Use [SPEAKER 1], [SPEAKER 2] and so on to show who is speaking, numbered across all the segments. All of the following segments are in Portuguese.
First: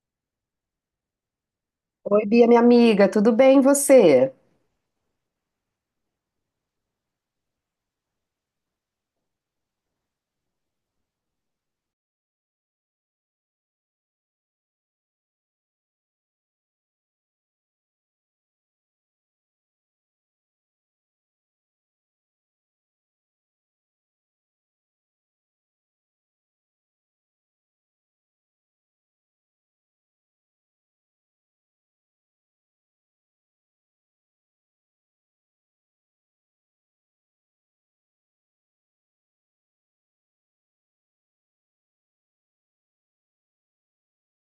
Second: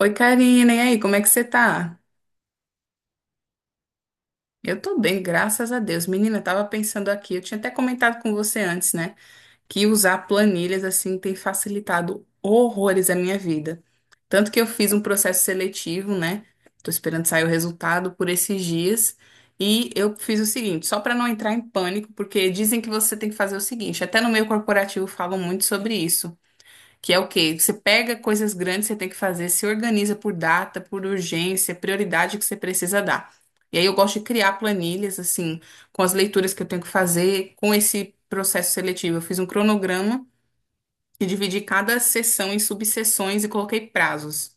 [SPEAKER 1] Oi, Karina, e aí, como é que você tá?
[SPEAKER 2] Oi, Bia, minha amiga, tudo bem e você?
[SPEAKER 1] Eu tô bem, graças a Deus. Menina, eu tava pensando aqui, eu tinha até comentado com você antes, né, que usar planilhas assim tem facilitado horrores a minha vida. Tanto que eu fiz um processo seletivo, né? Tô esperando sair o resultado por esses dias. E eu fiz o seguinte, só para não entrar em pânico, porque dizem que você tem que fazer o seguinte, até no meio corporativo falam muito sobre isso. Que é o quê? Você pega coisas grandes que você tem que fazer, se organiza por data, por urgência, prioridade que você precisa dar. E aí eu gosto de criar planilhas, assim, com as leituras que eu tenho que fazer, com esse processo seletivo. Eu fiz um cronograma e dividi cada sessão em subseções e coloquei prazos.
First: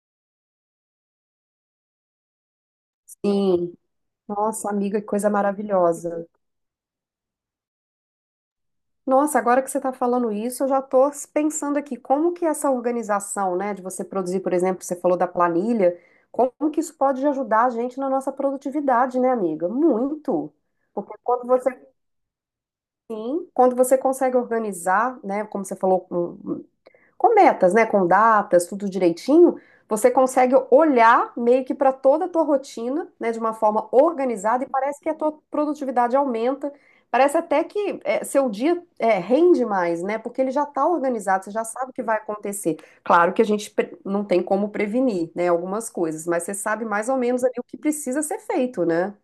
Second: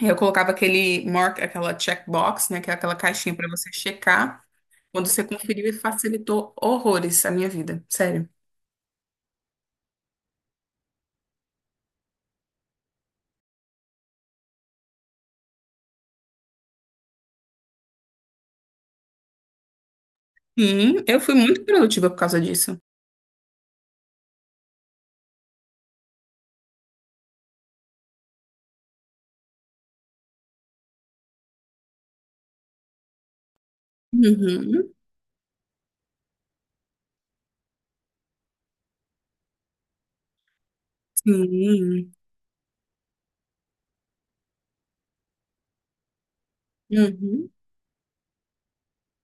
[SPEAKER 1] E eu colocava aquele mark, aquela checkbox, né, que é aquela caixinha para você
[SPEAKER 2] Sim.
[SPEAKER 1] checar.
[SPEAKER 2] Nossa, amiga,
[SPEAKER 1] Quando
[SPEAKER 2] que
[SPEAKER 1] você
[SPEAKER 2] coisa
[SPEAKER 1] conferiu, e
[SPEAKER 2] maravilhosa.
[SPEAKER 1] facilitou horrores a minha vida, sério.
[SPEAKER 2] Nossa, agora que você está falando isso, eu já estou pensando aqui, como que essa organização, né, de você produzir, por exemplo, você falou da planilha, como que isso pode ajudar a gente na nossa produtividade, né, amiga? Muito.
[SPEAKER 1] Sim,
[SPEAKER 2] Porque
[SPEAKER 1] eu fui
[SPEAKER 2] quando
[SPEAKER 1] muito
[SPEAKER 2] você,
[SPEAKER 1] produtiva por causa disso.
[SPEAKER 2] sim, quando você consegue organizar, né, como você falou, um, com metas, né, com datas, tudo direitinho, você consegue olhar meio que para toda a tua rotina, né, de uma forma organizada e
[SPEAKER 1] Uhum,
[SPEAKER 2] parece que a tua produtividade aumenta. Parece até que é, seu dia é, rende mais, né? Porque ele já está organizado, você já sabe o que
[SPEAKER 1] sim.
[SPEAKER 2] vai acontecer. Claro que não tem como prevenir, né, algumas coisas, mas você sabe mais ou menos
[SPEAKER 1] Uhum.
[SPEAKER 2] ali o que precisa ser feito, né?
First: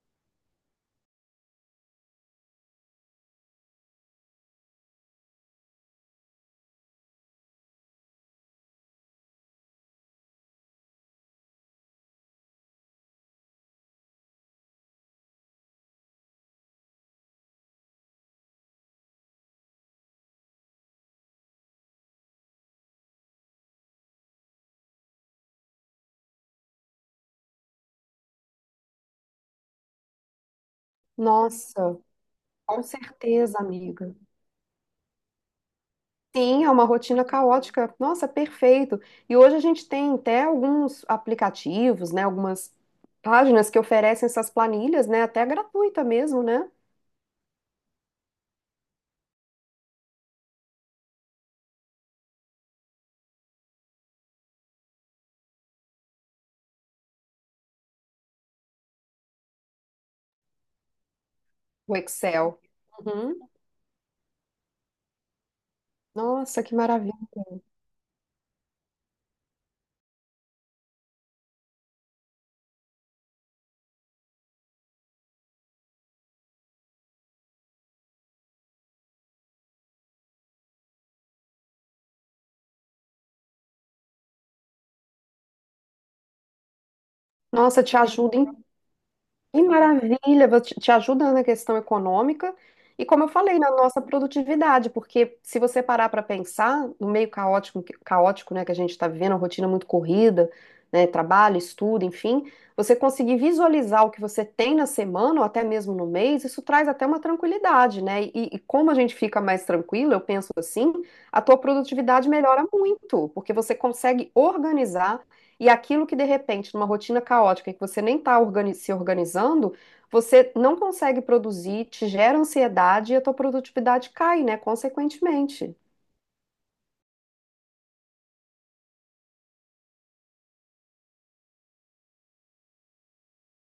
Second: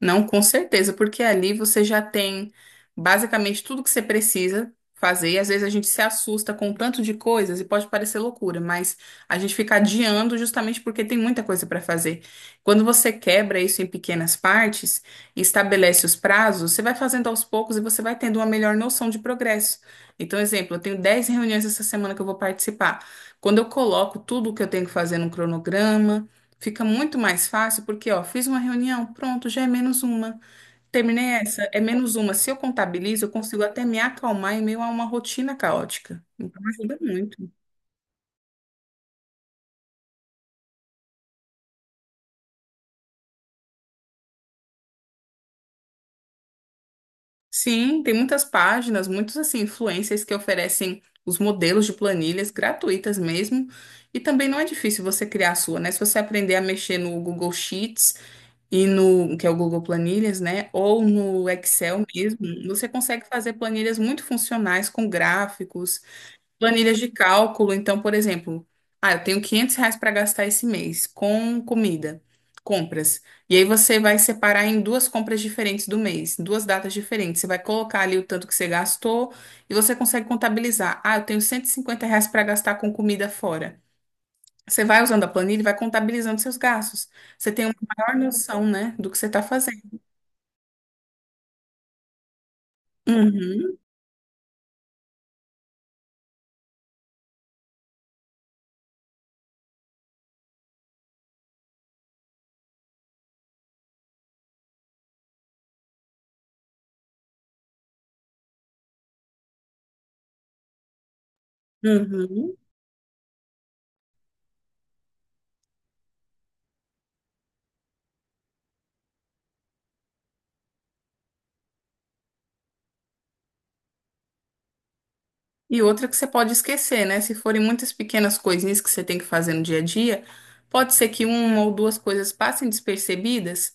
[SPEAKER 1] Não, com certeza, porque ali você já tem basicamente tudo que você precisa fazer. E às vezes a gente se assusta com o tanto de coisas e pode parecer loucura, mas a gente fica adiando justamente porque tem muita coisa para fazer. Quando você quebra isso em pequenas partes e estabelece os prazos, você vai fazendo aos poucos e você vai tendo uma melhor noção de progresso. Então, exemplo, eu tenho 10 reuniões essa semana que eu vou participar. Quando eu coloco tudo o que eu tenho que fazer num cronograma, fica muito mais fácil porque, ó, fiz uma reunião, pronto, já é menos uma. Terminei essa, é
[SPEAKER 2] Nossa,
[SPEAKER 1] menos uma. Se eu
[SPEAKER 2] com
[SPEAKER 1] contabilizo, eu
[SPEAKER 2] certeza,
[SPEAKER 1] consigo até me
[SPEAKER 2] amiga.
[SPEAKER 1] acalmar em meio a uma rotina caótica. Então
[SPEAKER 2] Sim, é uma
[SPEAKER 1] ajuda
[SPEAKER 2] rotina
[SPEAKER 1] muito.
[SPEAKER 2] caótica. Nossa, perfeito. E hoje a gente tem até alguns aplicativos, né, algumas páginas que oferecem essas planilhas, né, até gratuita mesmo, né?
[SPEAKER 1] Sim, tem muitas páginas, muitos assim, influencers que oferecem os modelos de planilhas gratuitas mesmo. E também não é difícil você criar a sua, né? Se você aprender a mexer no Google Sheets e no, que é o Google Planilhas, né? Ou no
[SPEAKER 2] O
[SPEAKER 1] Excel mesmo,
[SPEAKER 2] Excel.
[SPEAKER 1] você consegue
[SPEAKER 2] Uhum.
[SPEAKER 1] fazer planilhas muito funcionais com gráficos
[SPEAKER 2] Nossa, que
[SPEAKER 1] planilhas de
[SPEAKER 2] maravilha.
[SPEAKER 1] cálculo. Então, por exemplo, ah, eu tenho R$ 500 para gastar esse mês com comida, compras. E aí você vai separar em duas compras diferentes do mês, em duas datas diferentes. Você vai colocar ali o tanto que você gastou e você consegue contabilizar. Ah, eu tenho R$ 150 para gastar com comida fora. Você vai usando a planilha e vai contabilizando seus gastos. Você tem uma
[SPEAKER 2] Nossa, te
[SPEAKER 1] maior
[SPEAKER 2] ajuda
[SPEAKER 1] noção, né, do que você está
[SPEAKER 2] Que
[SPEAKER 1] fazendo.
[SPEAKER 2] maravilha! Vou Te te ajuda na questão econômica e, como eu falei, na
[SPEAKER 1] Uhum,
[SPEAKER 2] nossa produtividade, porque se você parar para pensar, no meio caótico, caótico, né, que a gente está vivendo, uma rotina muito corrida, né, trabalho, estudo, enfim, você conseguir visualizar o que você tem na semana ou até mesmo no mês, isso traz até uma tranquilidade, né? E como a gente fica mais tranquilo, eu penso assim, a tua produtividade
[SPEAKER 1] uhum.
[SPEAKER 2] melhora muito, porque você consegue organizar e aquilo que de repente, numa rotina caótica, que você nem está organi- se organizando, você não consegue produzir, te gera ansiedade e a tua produtividade cai, né? Consequentemente.
[SPEAKER 1] E outra que você pode esquecer, né? Se forem muitas pequenas coisinhas que você tem que fazer no dia a dia, pode ser que uma ou duas coisas passem despercebidas.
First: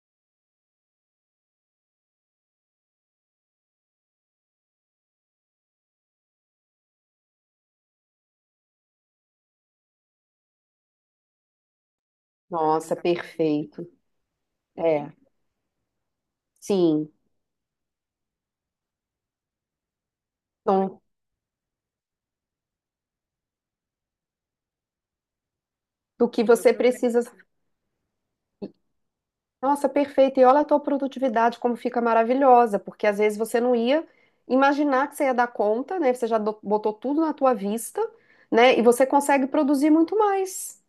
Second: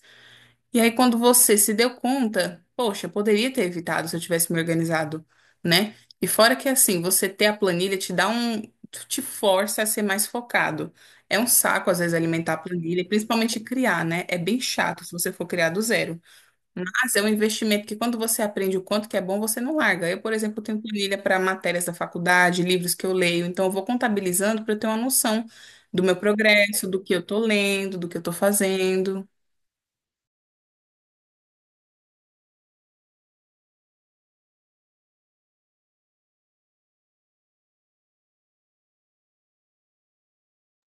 [SPEAKER 1] E aí, quando você se deu conta, poxa, poderia ter evitado se eu tivesse me organizado, né? E fora que assim, você ter a planilha te dá um, te força a ser mais focado. É um saco, às vezes, alimentar a
[SPEAKER 2] Nossa,
[SPEAKER 1] planilha, principalmente
[SPEAKER 2] perfeito.
[SPEAKER 1] criar, né? É bem chato
[SPEAKER 2] É,
[SPEAKER 1] se você for criar do zero.
[SPEAKER 2] sim.
[SPEAKER 1] Mas é um investimento que quando você aprende o quanto que é bom, você não larga. Eu, por exemplo, tenho
[SPEAKER 2] Então,
[SPEAKER 1] planilha para matérias da faculdade, livros que eu leio, então eu vou contabilizando para eu ter uma noção do meu
[SPEAKER 2] do que você
[SPEAKER 1] progresso, do que
[SPEAKER 2] precisa.
[SPEAKER 1] eu estou lendo, do que eu estou fazendo.
[SPEAKER 2] Nossa, perfeito. E olha a tua produtividade como fica maravilhosa, porque às vezes você não ia imaginar que você ia dar conta, né? Botou tudo na tua vista, né? E você consegue produzir muito mais.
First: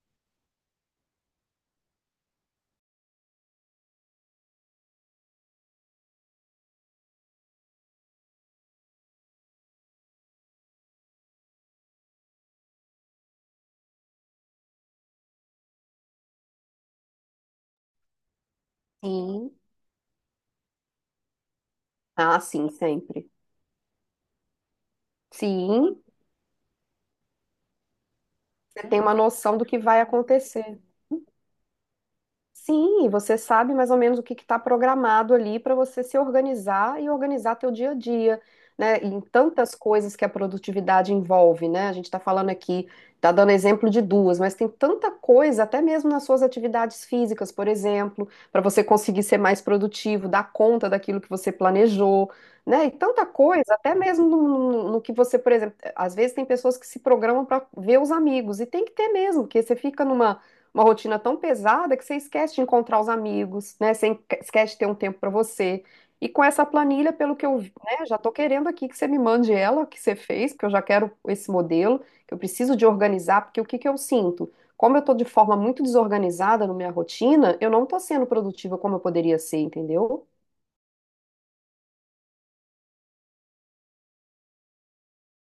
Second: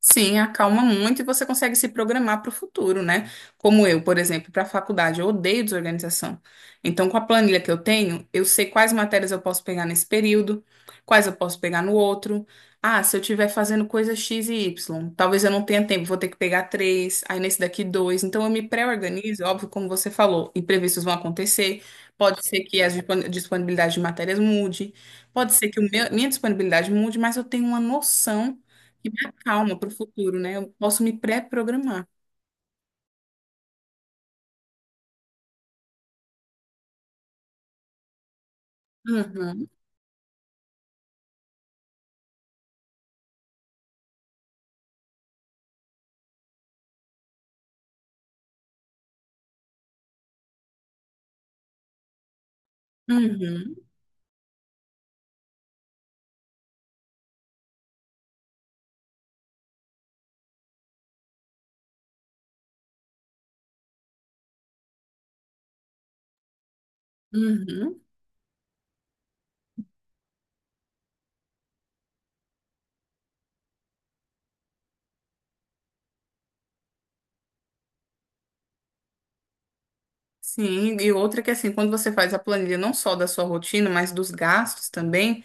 [SPEAKER 1] Sim, acalma muito e você consegue se programar para o futuro, né? Como eu, por exemplo, para a faculdade, eu odeio desorganização. Então, com a planilha que eu tenho, eu sei quais matérias eu posso pegar nesse período, quais eu posso pegar no outro. Ah, se eu estiver fazendo coisa X e Y, talvez eu não tenha tempo, vou ter que pegar três, aí nesse daqui dois. Então, eu me pré-organizo,
[SPEAKER 2] Sim.
[SPEAKER 1] óbvio, como você falou, imprevistos vão acontecer.
[SPEAKER 2] Ah,
[SPEAKER 1] Pode ser
[SPEAKER 2] sim,
[SPEAKER 1] que a
[SPEAKER 2] sempre.
[SPEAKER 1] disponibilidade de matérias mude, pode ser que o
[SPEAKER 2] Sim.
[SPEAKER 1] minha disponibilidade mude, mas eu tenho uma noção
[SPEAKER 2] Você tem
[SPEAKER 1] e
[SPEAKER 2] uma
[SPEAKER 1] me
[SPEAKER 2] noção do que
[SPEAKER 1] acalma para o
[SPEAKER 2] vai
[SPEAKER 1] futuro, né? Eu
[SPEAKER 2] acontecer,
[SPEAKER 1] posso me pré-programar.
[SPEAKER 2] sim, e você sabe mais ou menos o que está programado ali para você se organizar e organizar teu dia a dia, né? Em
[SPEAKER 1] Uhum,
[SPEAKER 2] tantas coisas que a produtividade envolve, né? A gente está falando aqui, está dando exemplo de duas, mas tem tanta coisa, até mesmo nas suas atividades físicas, por exemplo, para você conseguir ser mais produtivo, dar conta daquilo que você planejou, né? E tanta coisa,
[SPEAKER 1] uhum,
[SPEAKER 2] até mesmo no que você, por exemplo, às vezes tem pessoas que se programam para ver os amigos, e tem que ter mesmo, porque você fica numa uma rotina tão pesada que você esquece de encontrar os amigos, né? Esquece de ter um tempo para você. E com essa planilha, pelo que vi,
[SPEAKER 1] uhum.
[SPEAKER 2] né, já estou querendo aqui que você me mande ela, que você fez, porque eu já quero esse modelo, que eu preciso de organizar, porque o que que eu sinto? Como eu estou de forma muito desorganizada na minha rotina, eu não estou sendo produtiva como eu poderia ser, entendeu?
[SPEAKER 1] Sim, e outra que assim, quando você faz a planilha não só da sua rotina, mas dos gastos também.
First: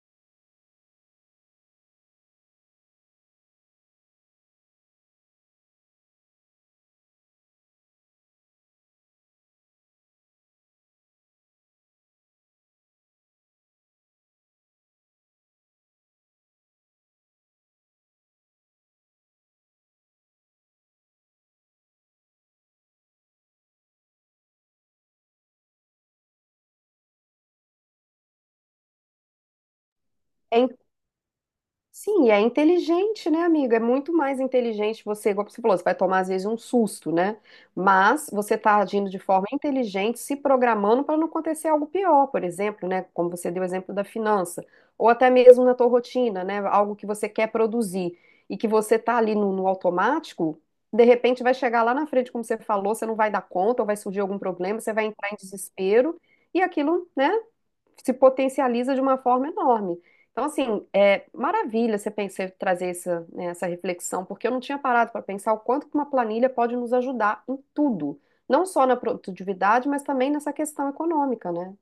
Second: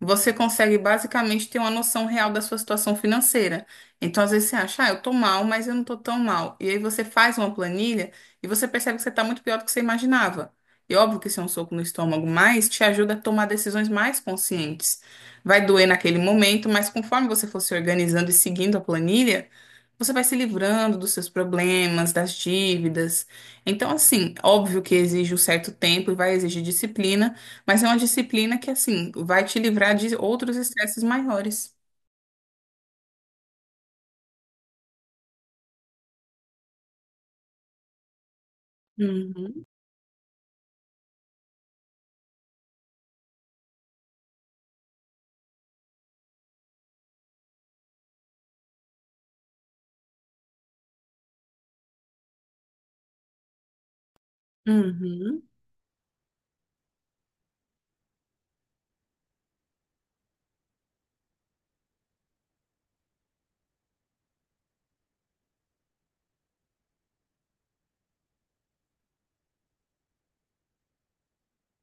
[SPEAKER 1] Você consegue basicamente ter uma noção real da sua situação financeira. Então, às vezes você acha, ah, eu tô mal, mas eu não tô tão mal. E aí você faz uma planilha e você percebe que você tá muito pior do que você imaginava. E óbvio que isso é um soco no estômago, mas te ajuda a tomar decisões mais conscientes. Vai doer naquele momento, mas conforme você for se organizando e seguindo a planilha, você vai se livrando dos seus problemas, das dívidas. Então, assim, óbvio que exige um certo tempo e vai exigir disciplina. Mas é uma disciplina que, assim, vai te livrar de
[SPEAKER 2] É
[SPEAKER 1] outros estresses maiores.
[SPEAKER 2] Sim, e é inteligente, né, amigo? É muito mais inteligente você, igual você falou, você vai tomar às vezes um susto, né? Mas você está agindo de forma
[SPEAKER 1] Uhum,
[SPEAKER 2] inteligente, se programando para não acontecer algo pior, por exemplo, né? Como você deu o exemplo da finança, ou até mesmo na tua rotina, né? Algo que você quer produzir e que você está ali no automático, de repente vai chegar lá na frente, como você falou, você não vai dar conta, ou vai surgir algum problema, você vai entrar em
[SPEAKER 1] uhum.
[SPEAKER 2] desespero e aquilo, né? Se potencializa de uma forma enorme. Então, assim, é maravilha você pensar, trazer essa, né, essa reflexão, porque eu não tinha parado para pensar o quanto que uma planilha pode nos ajudar em tudo, não só na produtividade, mas também nessa questão econômica, né?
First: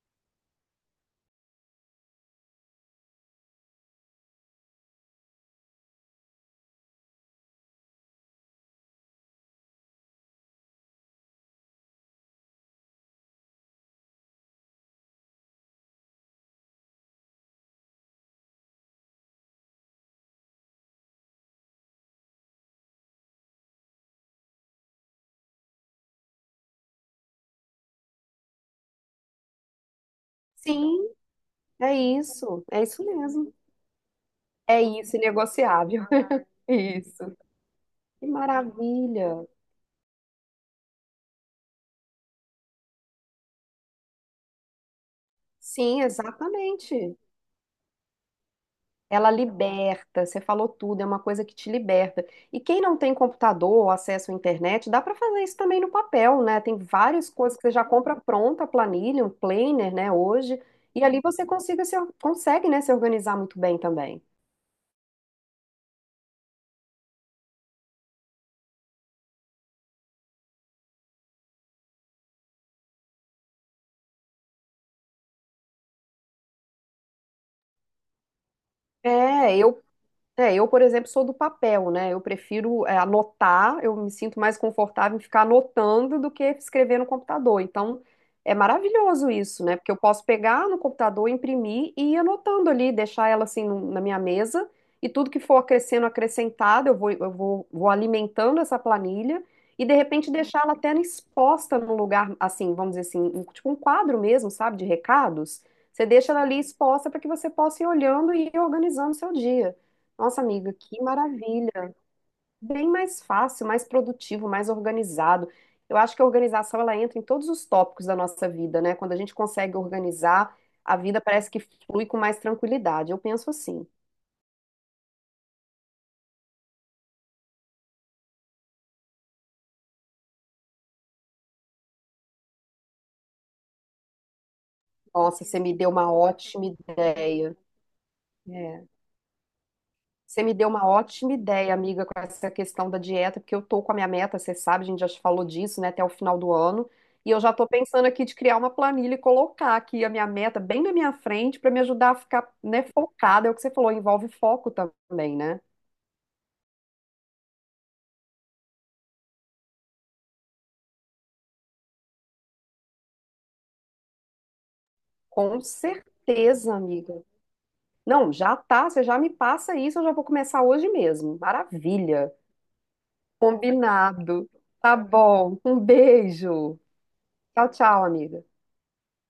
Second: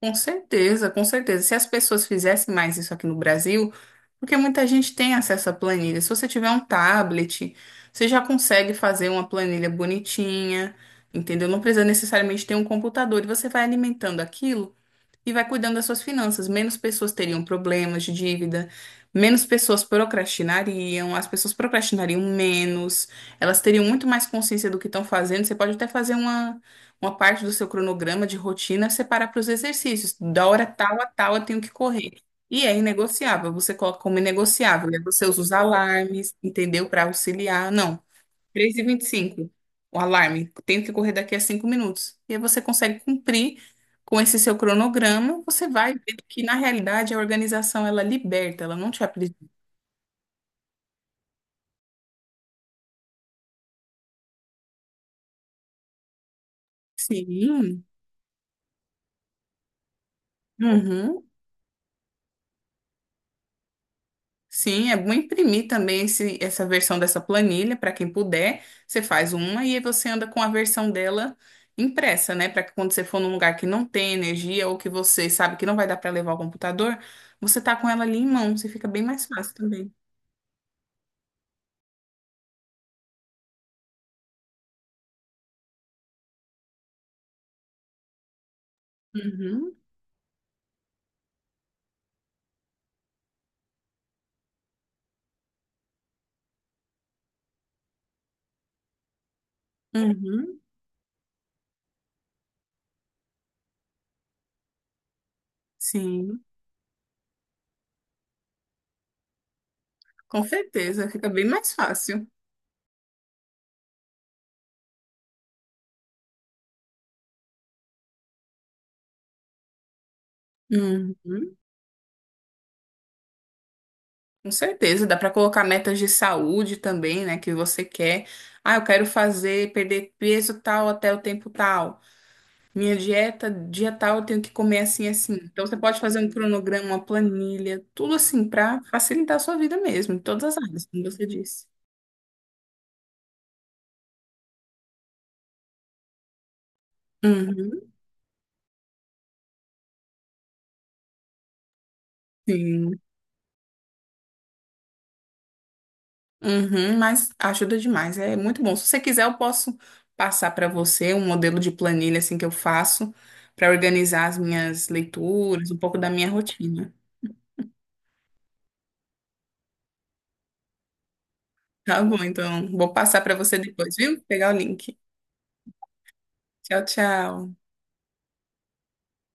[SPEAKER 1] Com certeza, com certeza. Se as pessoas fizessem mais isso aqui no Brasil, porque muita gente tem acesso à planilha. Se você tiver um tablet, você já consegue fazer uma planilha bonitinha, entendeu? Não precisa necessariamente ter um computador e você vai alimentando aquilo e vai cuidando das suas finanças. Menos pessoas teriam problemas de dívida, menos pessoas procrastinariam, as pessoas procrastinariam menos, elas teriam muito mais consciência do que estão fazendo. Você pode até fazer uma parte do seu cronograma de rotina, separar para os exercícios. Da hora tal a
[SPEAKER 2] Sim,
[SPEAKER 1] tal eu tenho que correr. E é
[SPEAKER 2] é isso mesmo.
[SPEAKER 1] inegociável, você coloca como
[SPEAKER 2] É
[SPEAKER 1] inegociável. E aí
[SPEAKER 2] isso,
[SPEAKER 1] você usa os
[SPEAKER 2] negociável.
[SPEAKER 1] alarmes, entendeu? Para
[SPEAKER 2] Isso.
[SPEAKER 1] auxiliar. Não,
[SPEAKER 2] Que
[SPEAKER 1] três e vinte e
[SPEAKER 2] maravilha.
[SPEAKER 1] cinco o alarme. Tenho que correr daqui a 5 minutos. E aí você consegue cumprir com esse seu cronograma. Você vai
[SPEAKER 2] Sim,
[SPEAKER 1] ver que, na realidade,
[SPEAKER 2] exatamente.
[SPEAKER 1] a organização, ela liberta, ela não te
[SPEAKER 2] Ela
[SPEAKER 1] aprisiona.
[SPEAKER 2] liberta, você falou tudo, é uma coisa que te liberta. E quem não tem computador ou acesso à internet, dá para fazer isso também no papel, né? Tem várias coisas que você
[SPEAKER 1] Sim,
[SPEAKER 2] já compra pronta, a planilha, um planner, né, hoje, e
[SPEAKER 1] uhum.
[SPEAKER 2] ali você consiga se, consegue, né, se organizar muito bem também.
[SPEAKER 1] Sim, é bom imprimir também essa versão dessa planilha, para quem puder. Você faz uma e aí você anda com a versão dela impressa, né? Para que quando você for num lugar que não tem energia ou que você sabe que não vai dar para levar o computador, você tá com ela ali em mãos e fica bem mais fácil
[SPEAKER 2] É, eu
[SPEAKER 1] também.
[SPEAKER 2] É, eu, por exemplo, sou do papel, né? Eu prefiro anotar, eu me sinto mais confortável em ficar anotando do que escrever no computador. Então, é maravilhoso isso,
[SPEAKER 1] Uhum.
[SPEAKER 2] né? Porque eu posso pegar no computador, imprimir e ir anotando ali, deixar ela assim na minha mesa, e tudo que for acrescentado, vou alimentando essa planilha e, de repente,
[SPEAKER 1] Uhum,
[SPEAKER 2] deixar ela até exposta num lugar, assim, vamos dizer assim, tipo um quadro mesmo, sabe, de recados. Você deixa
[SPEAKER 1] sim,
[SPEAKER 2] ela ali exposta para que você possa ir olhando e ir organizando o seu dia.
[SPEAKER 1] com
[SPEAKER 2] Nossa, amiga, que
[SPEAKER 1] certeza, fica bem mais
[SPEAKER 2] maravilha!
[SPEAKER 1] fácil.
[SPEAKER 2] Bem mais fácil, mais produtivo, mais organizado. Eu acho que a organização ela entra em todos os tópicos da nossa vida, né? Quando a gente consegue organizar, a
[SPEAKER 1] Uhum,
[SPEAKER 2] vida parece que flui com mais tranquilidade. Eu penso assim.
[SPEAKER 1] com certeza, dá para colocar metas de saúde também, né, que você quer. Ah, eu quero fazer, perder peso tal até o tempo tal. Minha dieta, dia tal, eu tenho que comer assim, assim.
[SPEAKER 2] Nossa, você
[SPEAKER 1] Então você
[SPEAKER 2] me deu
[SPEAKER 1] pode
[SPEAKER 2] uma
[SPEAKER 1] fazer um
[SPEAKER 2] ótima
[SPEAKER 1] cronograma, uma
[SPEAKER 2] ideia.
[SPEAKER 1] planilha, tudo assim para
[SPEAKER 2] É.
[SPEAKER 1] facilitar a sua vida mesmo, em todas
[SPEAKER 2] Você
[SPEAKER 1] as
[SPEAKER 2] me deu
[SPEAKER 1] áreas,
[SPEAKER 2] uma
[SPEAKER 1] como você
[SPEAKER 2] ótima
[SPEAKER 1] disse.
[SPEAKER 2] ideia, amiga, com essa questão da dieta, porque eu tô com a minha meta, você sabe, a gente já te falou disso, né, até o final do ano. E eu já tô
[SPEAKER 1] Uhum,
[SPEAKER 2] pensando aqui de criar uma planilha e colocar aqui a minha meta bem na minha frente para me ajudar a ficar, né,
[SPEAKER 1] sim.
[SPEAKER 2] focada. É o que você falou, envolve foco também, né?
[SPEAKER 1] Uhum, mas ajuda demais, é muito bom. Se você quiser, eu posso passar para você um modelo de planilha assim que eu faço para organizar as minhas
[SPEAKER 2] Com
[SPEAKER 1] leituras, um pouco da minha
[SPEAKER 2] certeza,
[SPEAKER 1] rotina.
[SPEAKER 2] amiga. Não, já tá, você já me passa isso, eu já vou começar hoje mesmo.
[SPEAKER 1] Tá bom,
[SPEAKER 2] Maravilha.
[SPEAKER 1] então vou passar para você depois, viu? Pegar
[SPEAKER 2] Combinado.
[SPEAKER 1] o link.
[SPEAKER 2] Tá bom. Um
[SPEAKER 1] Tchau,
[SPEAKER 2] beijo.
[SPEAKER 1] tchau.
[SPEAKER 2] Tchau, tchau, amiga.